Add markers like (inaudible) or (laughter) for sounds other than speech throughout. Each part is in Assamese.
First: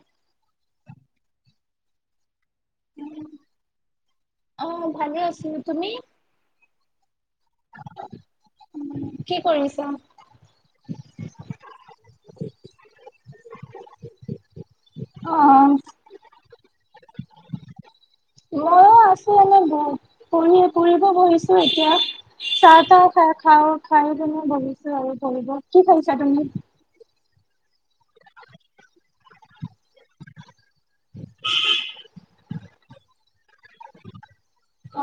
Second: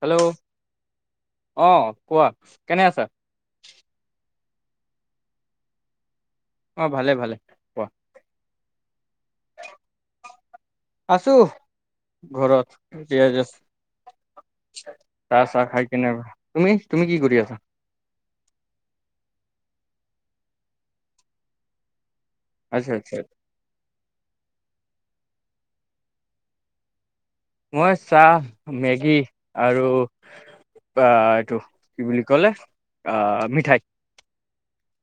হেল্ল' অ', কোৱা। কেনে আছা? অহ, ভালে আছিলো তুমি? অ', ভালে, ভালে। কোৱা উম। আছো ঘৰত। এতি আছ। অ চাহ, চাহ খাই কেনে তুমি? তুমি কি কৰি আছা? ময়ো আছো এনে। পঢ়ি পঢ়িব বহিছো এতিয়া। চাহ আচ্ছা তাহ আচ্ছা খা খাওঁ খাওঁ কেনে বহিছোঁ। (unintelligible) কি কৈছা তুমি? মই চাহ, মেগী আৰু বা, এইটো কি বুলি ক'লে? আহ, মিঠাই।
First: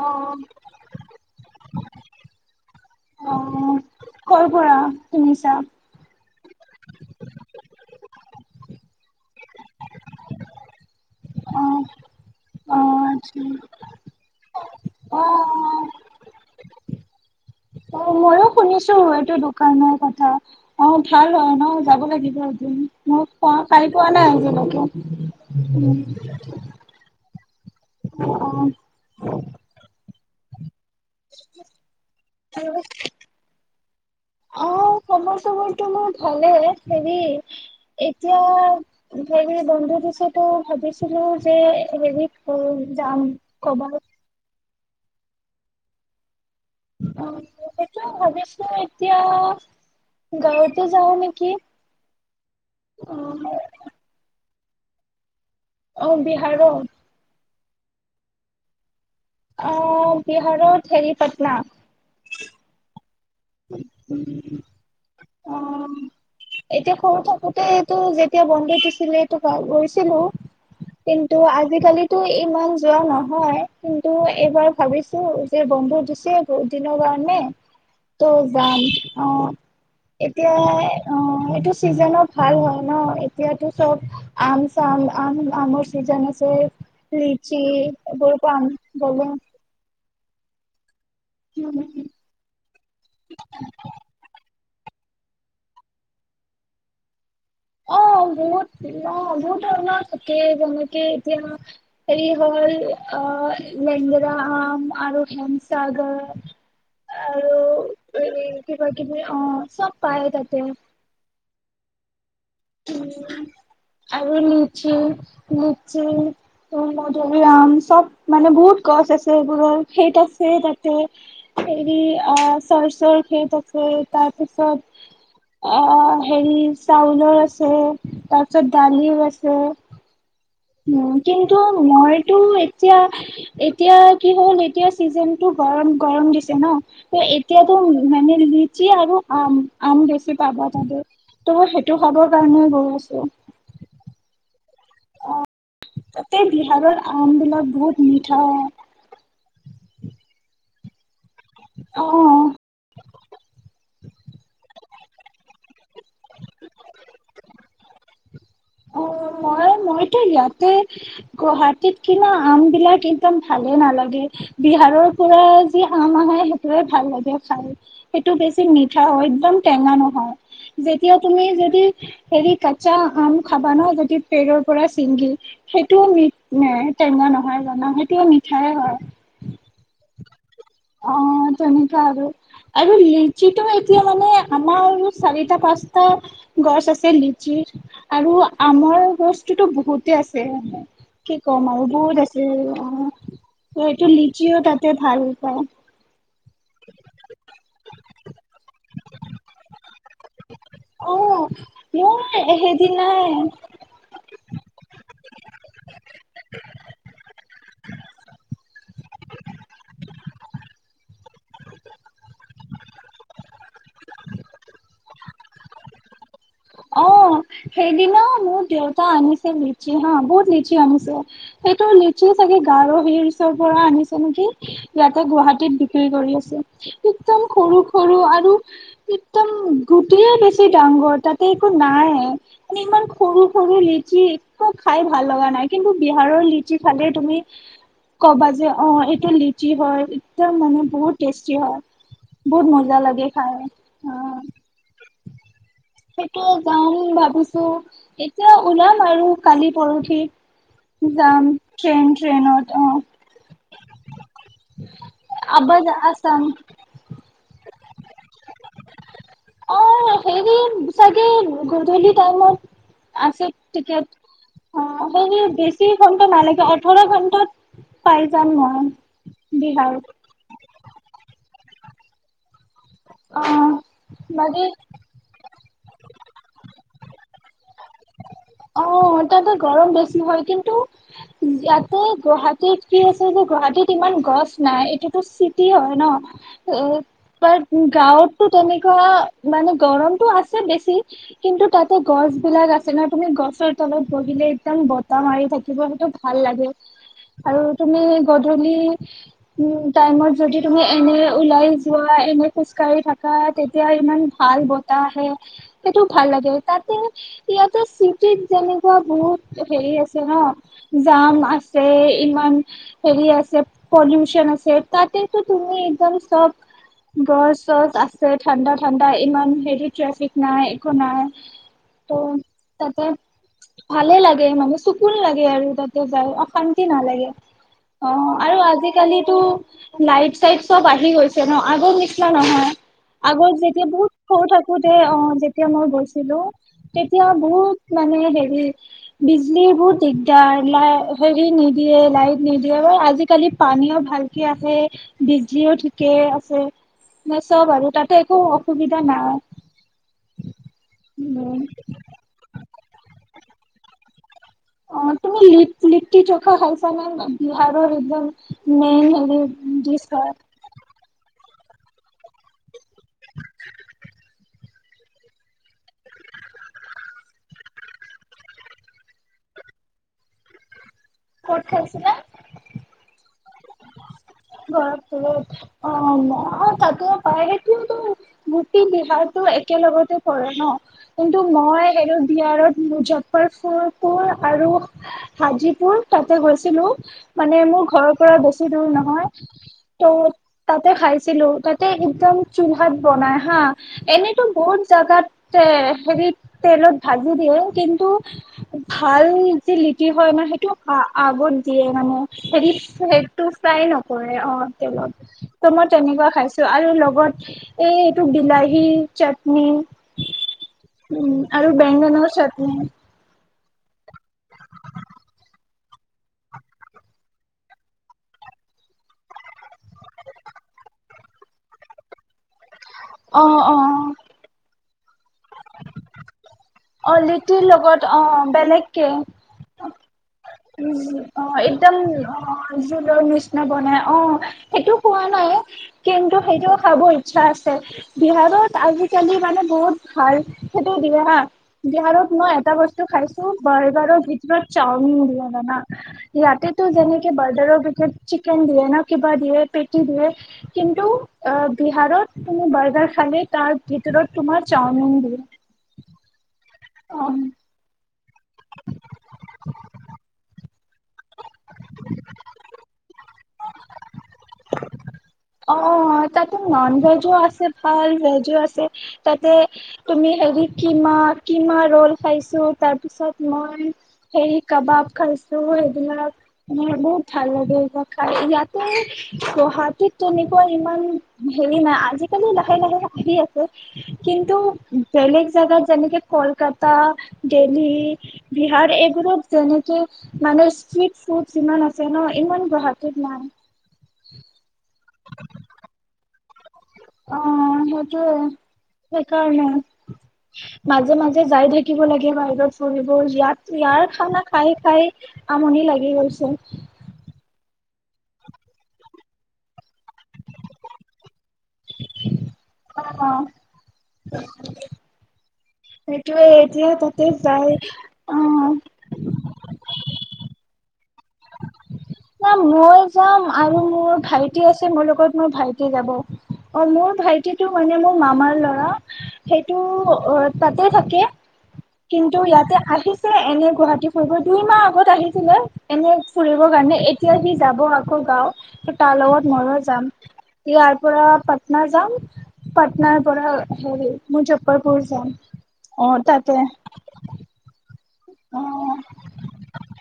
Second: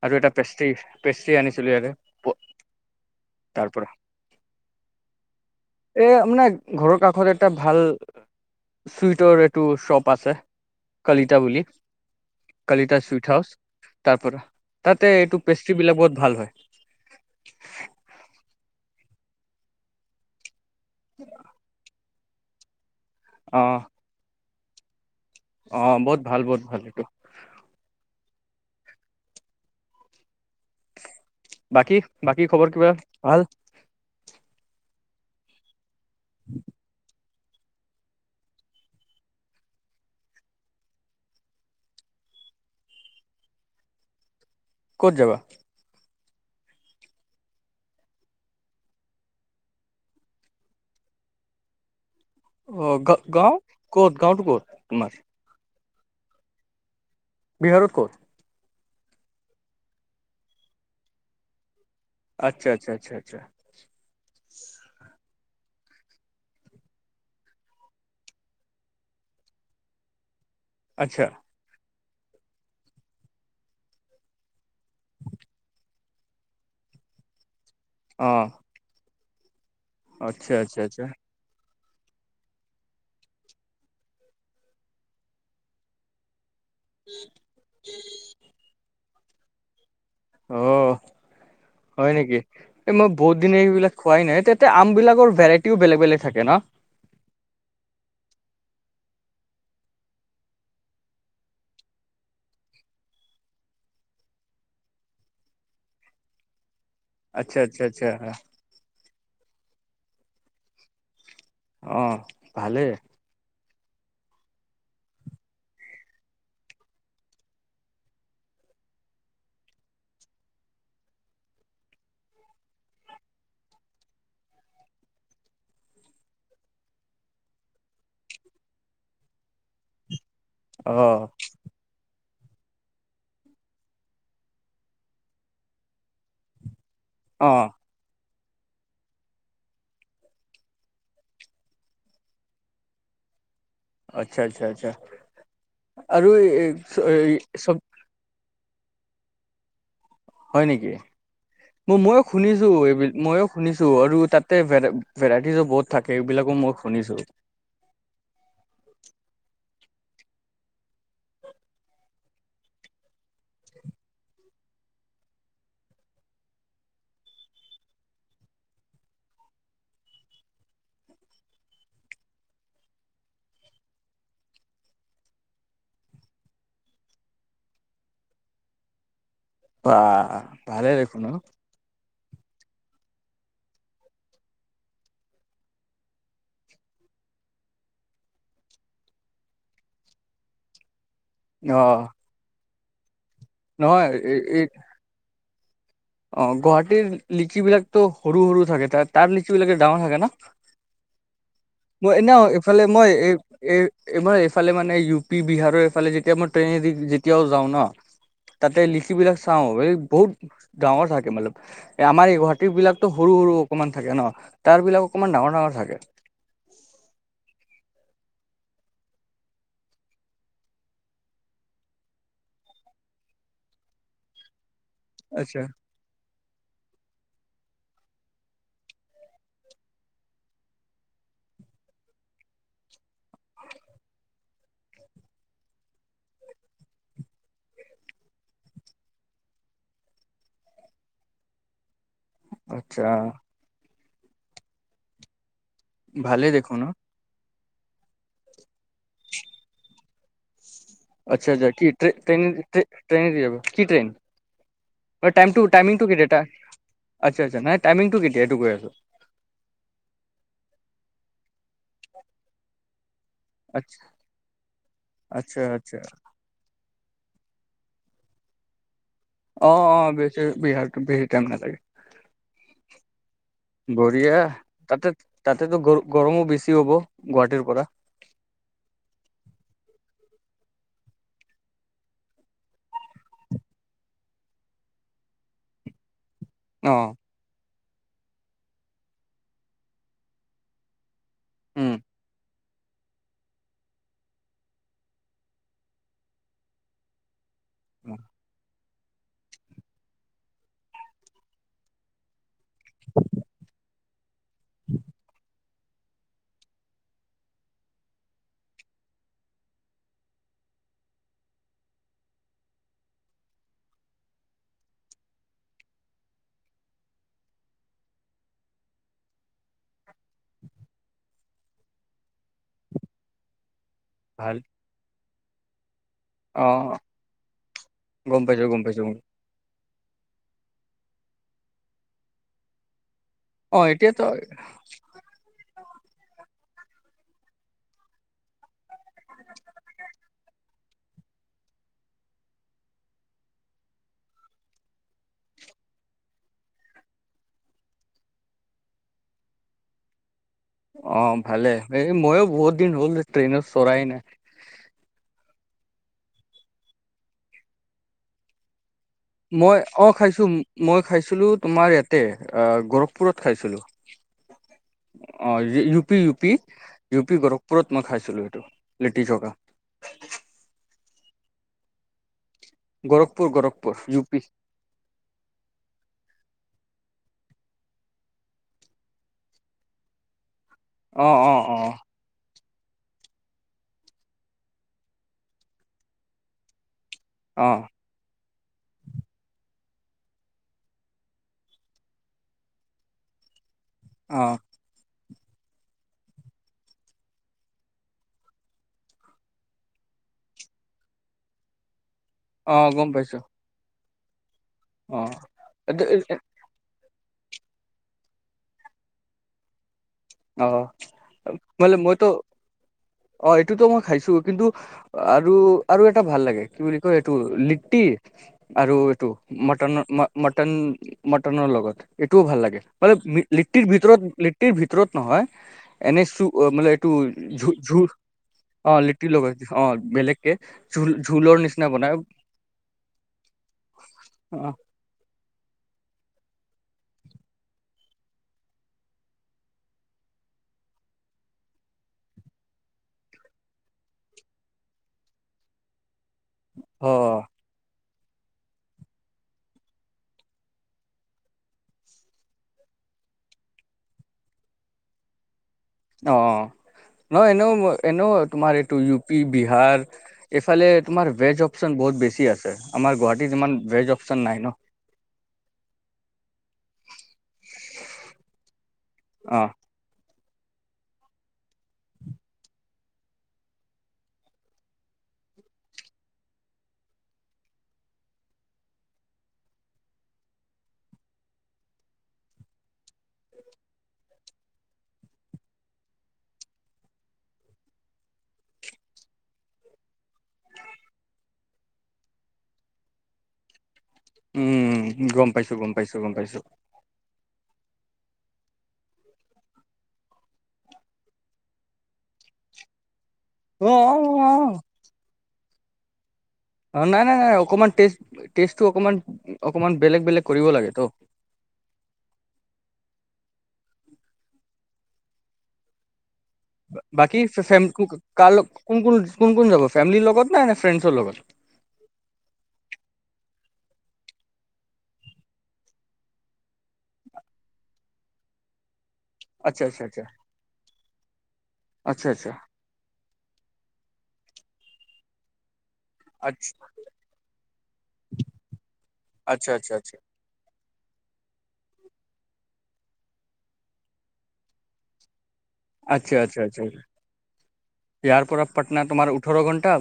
অ আৰু এটা পেষ্ট্ৰী, পেষ্ট্ৰী আনিছিলোঁ ইয়াৰে। প, অ কৰ পৰা শুনিছা এ, মানে ঘৰৰ কাষত এটা ভাল চুইটৰ এইটো শ্ব'প আছে। কলিতা বুলি, অ অ কলিতা চুইট আচ্ছা হাউচ। তাৰ পৰা তে অ এইটো পেষ্ট্ৰ্ৰ বিলাক বহুত ভাল হয়। অ' ময়ো শুনিছোঁ, এইটো দোকানৰ কথা। অ' ভাল হয় ন? যাব লাগিল। আজি আমি মোক প, অ কালি পোৱা নাই, (unintelligible) (inaudible) অ উম। বহুত ভাল বহুত ভাল এইটো অ'। বাকী, বাকী খবৰ অ কিবা, ভাল? সেইবোৰ চাগৈ টো মোৰ ভালেই, হেৰি। এতিয়া হেৰি বন্ধু পিছতো, ভাবিছিলোঁ যে, হেৰি যাম কব ক'ত যাবা? অ' সেইটোৱে ভাবিছোঁ এতিয়া, গাঁৱতে যাওঁ নেকি! অ', গা-গাঁও ক'ত? গাঁওতটো ক'ত? তোমাৰ! অ' বিহাৰৰ। বিহাৰত ক'ত? অ', বিহাৰত হেৰি, পাটনা। আচ্ছা, আচ্ছা, আচ্ছা। উম। অ', এতিয়া সৰু থাকোতেইটো, যেতিয়া বন্ধ দিছিলে টো, ভাল, গৈছিলোঁ। আচ্ছা কিন্তু আজিকালি টো ইমান যোৱা নহয়, কিন্তু এইবাৰ ভাবিছোঁ যে, বন্ধ দিছে, বহুত দিনৰ কাৰণে ত' অ যাম। অ'। আচ্ছা আচ্ছা এতিয়াই, আচ্ছা অ', এইটো চিজনো ভাল হয় ন! এতিয়াতো চব আম-চাম, আম, আমৰ চিজন আছে। লিচ্চি, (unintelligible) পাম। (inaudible) অহ। হয় নেকি? এই, মই বহুত দিনে এইবিলাক খোৱাই নাই। তা আমবিলাকৰ ভেৰাইটিও বেলেগ বেলেগ থাকে ন? অ বহুত, অ বহুত ধৰণৰ থাকে। যেনেকে এতিয়া, হেৰি হল আহ লেংগেৰা আম আৰু হেমসাগৰ আৰু আচ্ছা আচ্ছা আচ্ছা এ কিবা কিবি অ'। চব পায় তাতে। অ'। ভালেই (unintelligible) আৰু লিচি। লিচি, মধুুৰিআম চব মানে বহুত গছ আছে। এইবোৰৰ খেত আছে তাতে, হেৰি অ' চৰ্চ'ৰ খেত আছে। তাৰপিছত অ' হেৰি চাউলৰ আছে। আছে। তাৰপিছত দালিও আছে। অ উম। কিন্তু মই টো এতিয়া, এতিয়া কি হ'ল এতিয়া চিজন টো গৰম, গৰম দিছে ন? অ এতিয়াতো মানে লিচি আৰু আম। আম বেছি পাবা তাতে। ত' মই সেইটো খাবৰ কাৰণে গৈ আছো। আচ্ছা আচ্ছা, আচ্ছা। আৰু তাতে এই বিহাৰৰ আমবিলাক চব বহুত মিঠা হয়। হয় নেকি? মইয়ো অ শুনিছোঁ এইবুলি, মইয়ো শুনিছো আৰু তাতে ভেৰাইটিজো বহুত থাকে। এইবিলাকো মই শুনিছোঁ। অ' মই মইতো ইয়াতে গুৱাহাটীত কিনা আম বিলাক একদম ভালে নালাগে। বিহাৰৰ পৰা যি আম আহে, সেইটোৱে ভাল লাগে খাই। সেইটো বেছি মিঠা হয়, একদম টেঙা নহয়। যেতিয়া তুমি যদি হেৰি, কাচা আম খাবা ন? যদি পেৰৰ পৰা ছিঙি। সেইটোও মিঠ টেঙা নহয় জানা, সেইটোও মিঠায়ে হয়। অ'। অ' তেনেকা আৰু। আৰু লিচিটো এতিয়া মানে আমাৰ আৰু চাৰিটা পাঁচটা গছ আছে লিচিৰ আৰু আমৰ গছটোতো বহুতে আছে। কি ক'ম অ আৰু বহুত আছিল। ত' নহয় এইটো এই লিচিও এই তাতে ভাল অ'। অ', গুৱাহাটীৰ লিচি বিলাকতো সৰু সৰু থাকে তাত। তাৰ লিচিবিলাকে ডাঙৰ থাকে ন? অ মই এনেও মোৰ এইফালে মই এ, সেইদিনাই এ, এ মই এইফালে মানে ইউ পি বিহাৰৰ এইফালে যেতিয়া মই ট্ৰেইনেদি যেতিয়াও যাওঁ ন, তাতে লিচি বিলাক চাওঁ। এ বহুত গাৱঁৰ তোমালোক, এ আমাৰ এই গুৱাহাটীৰ বিলাকতো সৰু সৰু অকমান থাকে ন? তাৰ বিলাক অকমান ডাঙৰ অ', থাকে। অ', সেইদিনা মোৰ দেউতা আনিছে লিচি হা, বহুত লিচি আনিছে। সেইটো লিচি চাগে গাৰ' হিলচৰ পৰা আনিছে নেকি। ইয়াতে আচ্ছা গুৱাহাটীত বিক্ৰী কৰি আছে। একদম সৰু সৰু আৰু একদম গুটিয়ে বেছি ডাঙৰ তাত একো নাইয়ে। মানে ইমান সৰু সৰু লিচি, একো খাই ভাল লগা নাই। কিন্তু বিহাৰৰ লিচি খালে তুমি ক'বা যে, অ' এইটো লিচি হয় একদম মানে বহুত টেষ্টি হয়। বহুত মজা আচ্ছা লাগে খাই। অ',। সেইটো ভালেই দেখোন ন। যাম ভাবিছ তো, এতিয়া ওলাম আৰু কালি পৰখি। আচ্ছা, আচ্ছা। কি ট্ৰেইন ট্ৰেইনেদি ট্ৰেইনেদি যাব। কি ট্ৰেইন? তাৰ টাইমটো আবাজ টাইমিংটো কেতিয়া আছাম তাৰ? আচ্ছা, আচ্ছা, নাই টাইমিংটো কেতিয়া এইটো কৈ আছোঁ। অ হেৰি চাগে গধূলি টাইমত। আছে আচ্ছা টিকেট অ', হেৰি আচ্ছা বেছি আচ্ছা ঘণ্টা নালাগে ওঠৰ ঘণ্টাত পাই যাম মই। অ', বিহাৰ অ' বেছিৰ বিহাৰ। বেছি টাইম নালাগে। অ বঢ়িয়া, বাকী তাতে তাতেতো গ গৰমো বেছি হ'ব। গুৱাহাটীৰ পৰা। অ', তাতে গৰম বেছি হয় কিন্তু, ইয়াতে গুৱাহাটীত কি আছে যে গুৱাহাটীত ইমান গছ নাই এইটোত চিটি হয় ন। অঁ (inaudible) গাঁৱতটো তেনেকুৱাঁ মানে গৰমতটো আছে বেছি কিন্তু তাতে উম গছ বিলাক আছ (inaudible) তুমি গছৰ তলত বহিলে একদম বতাহ মাৰি থাকিব সেইটো ভাল লাগে। আৰু তুমি গধূলি উম', টাইমত যদি তুমি এনে ওলাই যোৱা, এনে খোজ কঢ়ি থাকা, তেতিয়া ইমান ভাল বতাহ আহে, সেইটো ভাল লাগে। তাতে ইয়াত চিটিত যেনেকুৱা বহুত হেৰি আছে ন, জাম আছে ইমান হেৰি আছে, পলিউচন আছে, তাতেটো তুমি একদম চব গছ-চছ আছে, ঠাণ্ডা ঠাণ্ডা ইমান হেৰি ট্ৰেফিক নাই একো নাই ত' তাপা? ভালেই লাগে ভাল মানে চোকুন লাগে আৰু তাতে যাই অশান্তি অঁ নালাগে অ' গম আৰু পাইছো গম পাইছো আজিকালিটো লাইট-চাইট চব আহি গৈছে কেন আগৰ নিচনা নহয়। আগত অঁ যেতিয়া বহুত এতিয়াতো সৰু থাকোতে অ', যেতিয়া মই গৈছোঁ। হেল্ল, তেতিয়া বহুত মানে হেৰি। বিজলী বহুত দিগদাৰ লাই হেৰি নিদিয়ে। লাইট নিদিয়ে অ, আজিকালি পানীও ভালকে আহে। বিজলীও ঠিকে আছে, ম-চব আৰু তাতে একো অসুবিধা নাই। অ, উম ভালে এই মইওঁ বহুত দিন হ'লদে ট্ৰেইনত চৰাই নাই। অ', তুমি লি-লিট্টি চ'খা খাইছানে? বিহাৰৰ একদম মেইন হেৰি মই ডিছ অ', হয় খাইছোঁ মই খাইছিলোঁ তোমাৰ ইয়াতে অ', গৰখপুৰত খাইছিলোঁ। অ', U P U P, U P গৰখপুৰত মই খাইছিলোঁ এইটো, লিট্টি চ'খা। ক'ত খাইছিলাঁ? গৰখপুৰ গৰখপুৰ ইউ প গৰখপুৰত অ', অ, তাতেও পায় কিন্তু গোটেই বিহাৰটো একেলগতে পৰে ন? অ কিন্তু অ অ মই সেইটো বিহাৰত মুজাপ্পৰফৰপুৰ আৰু হাজিপুৰ তাতে গৈছিলো। মানে অ মোৰ ঘৰৰ পৰা বে ছি দূৰ নহয়। ত-তাতে খাইছিলো। তাতে একদম চোলহাত বনাই হা। অ এনেতো বহুত যাগাত তে-হেৰিত তেলত ভাজি দিয়ে কিন্তু, ভাল যি লিটি হয় আমাৰ সেইটো আ-আগত দিয়ে মানে অ গম পাইছো হেৰি-সেইটো চাই ন কৰে অ'। অ তেলত ত-মই তেনেকুৱা খাইছো আৰু লগ ওপৰত এই এইটো বিলাহী চাটনি। অ উম, আৰু মানে মইতো বেঙেনাও চাটনি। অ, এইটোতো মই খাইছো কিন্তু আৰু আৰু এটা ভাল লাগে কি বুলি কয় এইটো লিট্টি আৰু এইটো মটনৰ ম-মটন মটনৰ লগত এইটোও ভাল লাগে। অ অ ম-লিট্টিৰ ভিতৰত-লিট্টিৰ ভিত তেতিয়া নহয় এনে ছোক অ, মানে এইটো অ লিটিৰ লগত (unintelligible) অ অ বেলেগকে লিট্টিৰ লগ-অ বেলেগ উম, অ', একদম অ', জোলৰ নিচিনা বনাই। অ', সেইটো খোৱা নাই। কিন্তু সেইটোও খাব ইচ্ছা আছে। বিহাৰত আজিকালি মানে বহুত ভাল সেইটোওঁ দিয়ে হাঁ। বিহাৰত মই এটা বস্তু খাইছো বাৰ্গাৰৰ ভিতৰত চাওমিন দিয়ে। শুনানা ইয়াতেতো অ যেনেকে হাৰ্ডাৰৰ ভিতৰত চিকেন দিয়ে ন, কিবা দিয়ে, পেটি দিয়ে, কিন্তু অ', বিহাৰত তুমি বাৰ্গাৰ খালে তাৰ ভিতৰত তোমাৰ চাওমিন দিয়ে। অ', অ' ন'এনেওঁ মই এনেওঁ তোমাৰ এইটো ইউ পি, বিহাৰ এইফালে তোমাৰ ভেজ অপচন বহুত বেছি আছে। আমাৰ গুৱাহাটীত ইমান ভেজ অপচন নাই ন। অ তাতে নন ভেজও আছে ভাল ভেজও আছে তাতে অ তুমি হেৰি কিমা কিমা ৰল খাইছো তাৰ পিছত মই হেৰি কাবাব খাইছো সেইবিলাক মোৰ বহুত ভাল লাগে ইয়তেো গুৱাহাটীত তেনেকুৱা ইমান হেৰি নাই আজিকালি লাহে লাহে আহি আছে কিন্তু বেলেগ জোগাত যেনেকে কলকাতা দেল্হী বিহাৰ এইবোৰত যেনেকে মানে ষ্ট্ৰিট ফুড ইমান আছে ন ইমান গুৱাহাটী কি নাই উম গম পাইছো গম পাইছো গম পাইছো অ সেইটোয়ে সেইকাৰণে মাজে মাজে যাই থাকিব লাগে বাহিৰত চৰি ইয়াত অ ইয়াৰ খানা অ খাই খাই আমনি লাগি গ'লছে অ নাই নাই নাই অকমান েষ্টটো অকমান অকমান বেলেগ বেলেগ কৰিব লাগে তো উ অ অ উ উ তয়ে এতিয়া তাতে বাকী যায় ফেম অ কাৰ লগ কোন কোন কোন কোন যাব ফেমিলিৰ লগত নাই নে ফ্ৰেণ্ডছৰ লগত না মই যাম আৰু মোৰ ভাইটি আছে মোৰ লগত মোৰ ভাইটি যাব অ মোৰ ভাইটি টো মানে মোৰ মামাৰ ল'ৰা সেইটো আচ্ছা আচ্ছা তাতে থাকে আচ্ছা কিন্তু আচ্ছা ইয়াতে আহি ছে এনে গুৱাহাটী হৈ গৈ দুই মাহ আগত আহিছিলে এনেই আচ্ছা ফুৰিবৰ কাৰণে এতিয়া সি যাব আকৌ গাঁও তাৰ লগত আচ্ছা ময়ো আচ্ছা যাম ই পৰা পাটনা যাম পাটনাৰ পৰা হেৰি মুজফ্ফৰপুৰ যাম অ আচ্ছা তাতে আচ্ছা আচ্া ইয়াৰ অ পৰা পাটনা তোমাৰ ওঠৰ ঘণ্টা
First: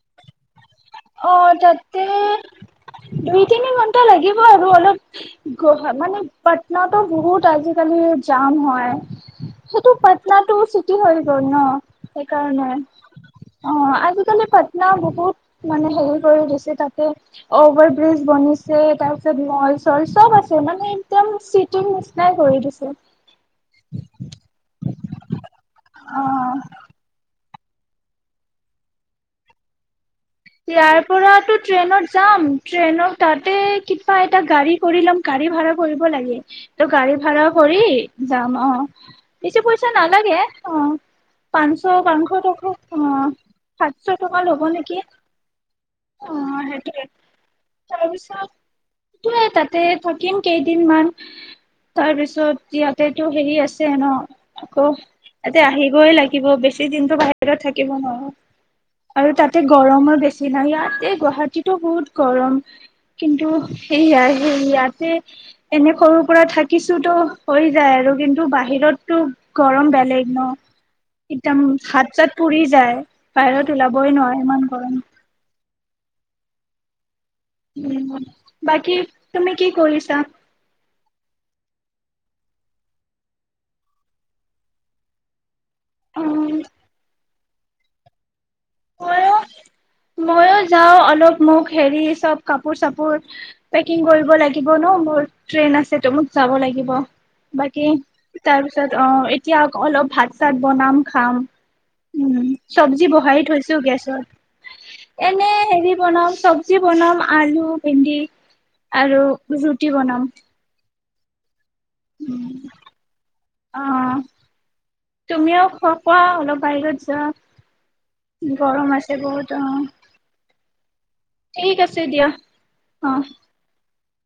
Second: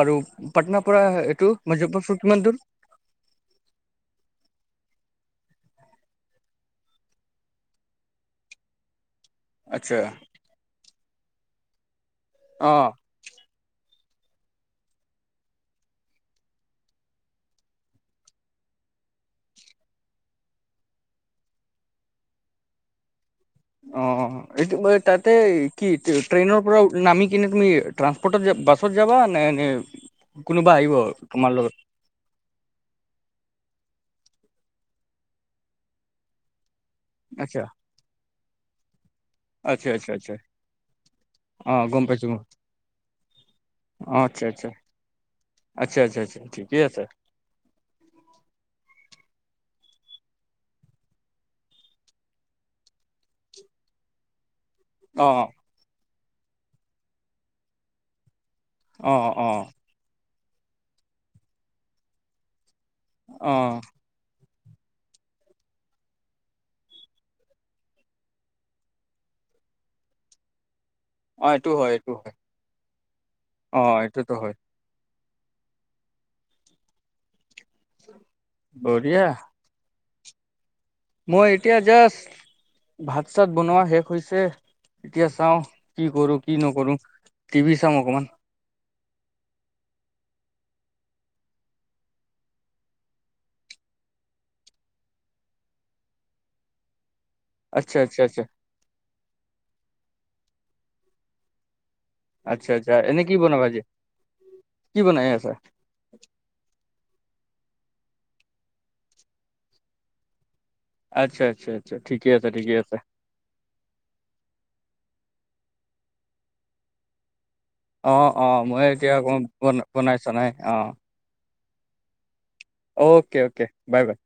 আৰু পাটনাৰ পৰা অ এইটো তাতে মুজফ্ফৰপুৰ কিমান দূৰ দুই তিনি ঘন্টা লাগিব আৰু অলপ গা মানে পাটনাতো বহুত আজিকালি জাম হয় সেই ত আচ্ছা পাটনা টো চিটি হয় শূন অ সেইকাৰণে অ কে পাটন বহু মানে হেৰি কৰি দিছে তাতে অভাৰ ব্ৰিজ বনিছে তাৰ পিছত মল চল চব আছে মানে একদম চিটিৰ নিচিনাই কৰি দিছে অ এইটো তাতে কি অ ট্ৰেইনৰ পৰা নামি কিনে তুমি ্ৰান্সপৰ্টত বছত যাবা নে কোনোবা আহিব ইয়াৰ তোমাৰ পৰাতো লগত ট্ৰেইনত যাম ট্ৰেইনত তাতে পাই এটা গাড়ী কৰি ল'ম। গাড়ী ভাড়া কৰিব লাগে। ত, গাড়ী ভাড়া আচ্ছা কৰি যাম অ'। বেছি পইচা আচ্ছা আচ্ছা আচ্ছা নালাগে। অ', অ পাঞ্চশ গম পাইছো পাংশ মই টকা অ', সাতশ অ টকা আচ্ছা ল'ব আচ্ছা নেকি? আচ্ছা, আচ্ছা, অ আচ্ছা ঠিকেই আছে। সেইটোৱে সেইটোৱেই তাতে থাকিম কেইদিনমান, তাৰপিছত ইয়াতেতো হেৰি আছে ন। আকৌ অ এতিয়া আহিবৈ লাগ থাকিব, বেছি দিনতো বাহিৰত থাকিব নোৱাৰো। অ আৰু অ অ তাতে গৰমো বেছ চিনা ইয়াতে গুৱাহাটীতো বহুত গৰম। কিন্তু সেয়াই ইয়াতে এনে সৰু পৰা থাকিছোতো হৈ যায় আৰু কিন্তু বাহিৰতটো গৰম বেলেগ ন। অ এদাম এইটো হয় এইটো হাত হয় চাত পুৰি যায়, বাহিৰত অ ওলাবই এইটোতো নোৱাৰে হয় ইমান গৰম। উম। বাকী, বঢ়িয়া তুমি কি কৰিছা? মই এতিয়া জাষ্ট ভাত চাত বনোৱা শেষ হৈছে, এতিয়া চাওঁ। কি কৰোঁ, কি উম নকৰোঁ টিভি চাম অকমান। ময়ো, ময়ো যাওঁ অলপ মোক হেৰি, চব কাপোৰ চাপোৰ পেকিং কৰিব লাগিব ন, মোৰ ট্ৰেইন আছে ত' মোক যাব লাগিব। বাকী আচ্ছা আচ্ছা আচ্ছা তাৰপিছত, অ', এতিয়াক অলপ ভাত চাত বনাম, খাম। আচ্ছা, আচ্ছা, এনে কি বনাবা? ছো আজি গেছত, কি বনাই এনে আছা হেৰি বনাম, চবজি বনাম আলু ভেন্দি আৰু ৰুটি বনাম। আচ্ছা আচ্ছা। ঠিকে আছে, ঠিকে আছে। অ তুমিও খোৱা অলপ বাহিৰত যা অ অ মই এতিয়া আকৌ বনাই চনাই, অ। ঠিক আছে দিয়া। Okay okay bye bye.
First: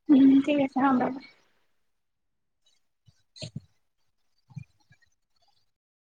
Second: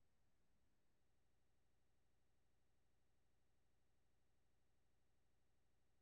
আহ। (unintelligible)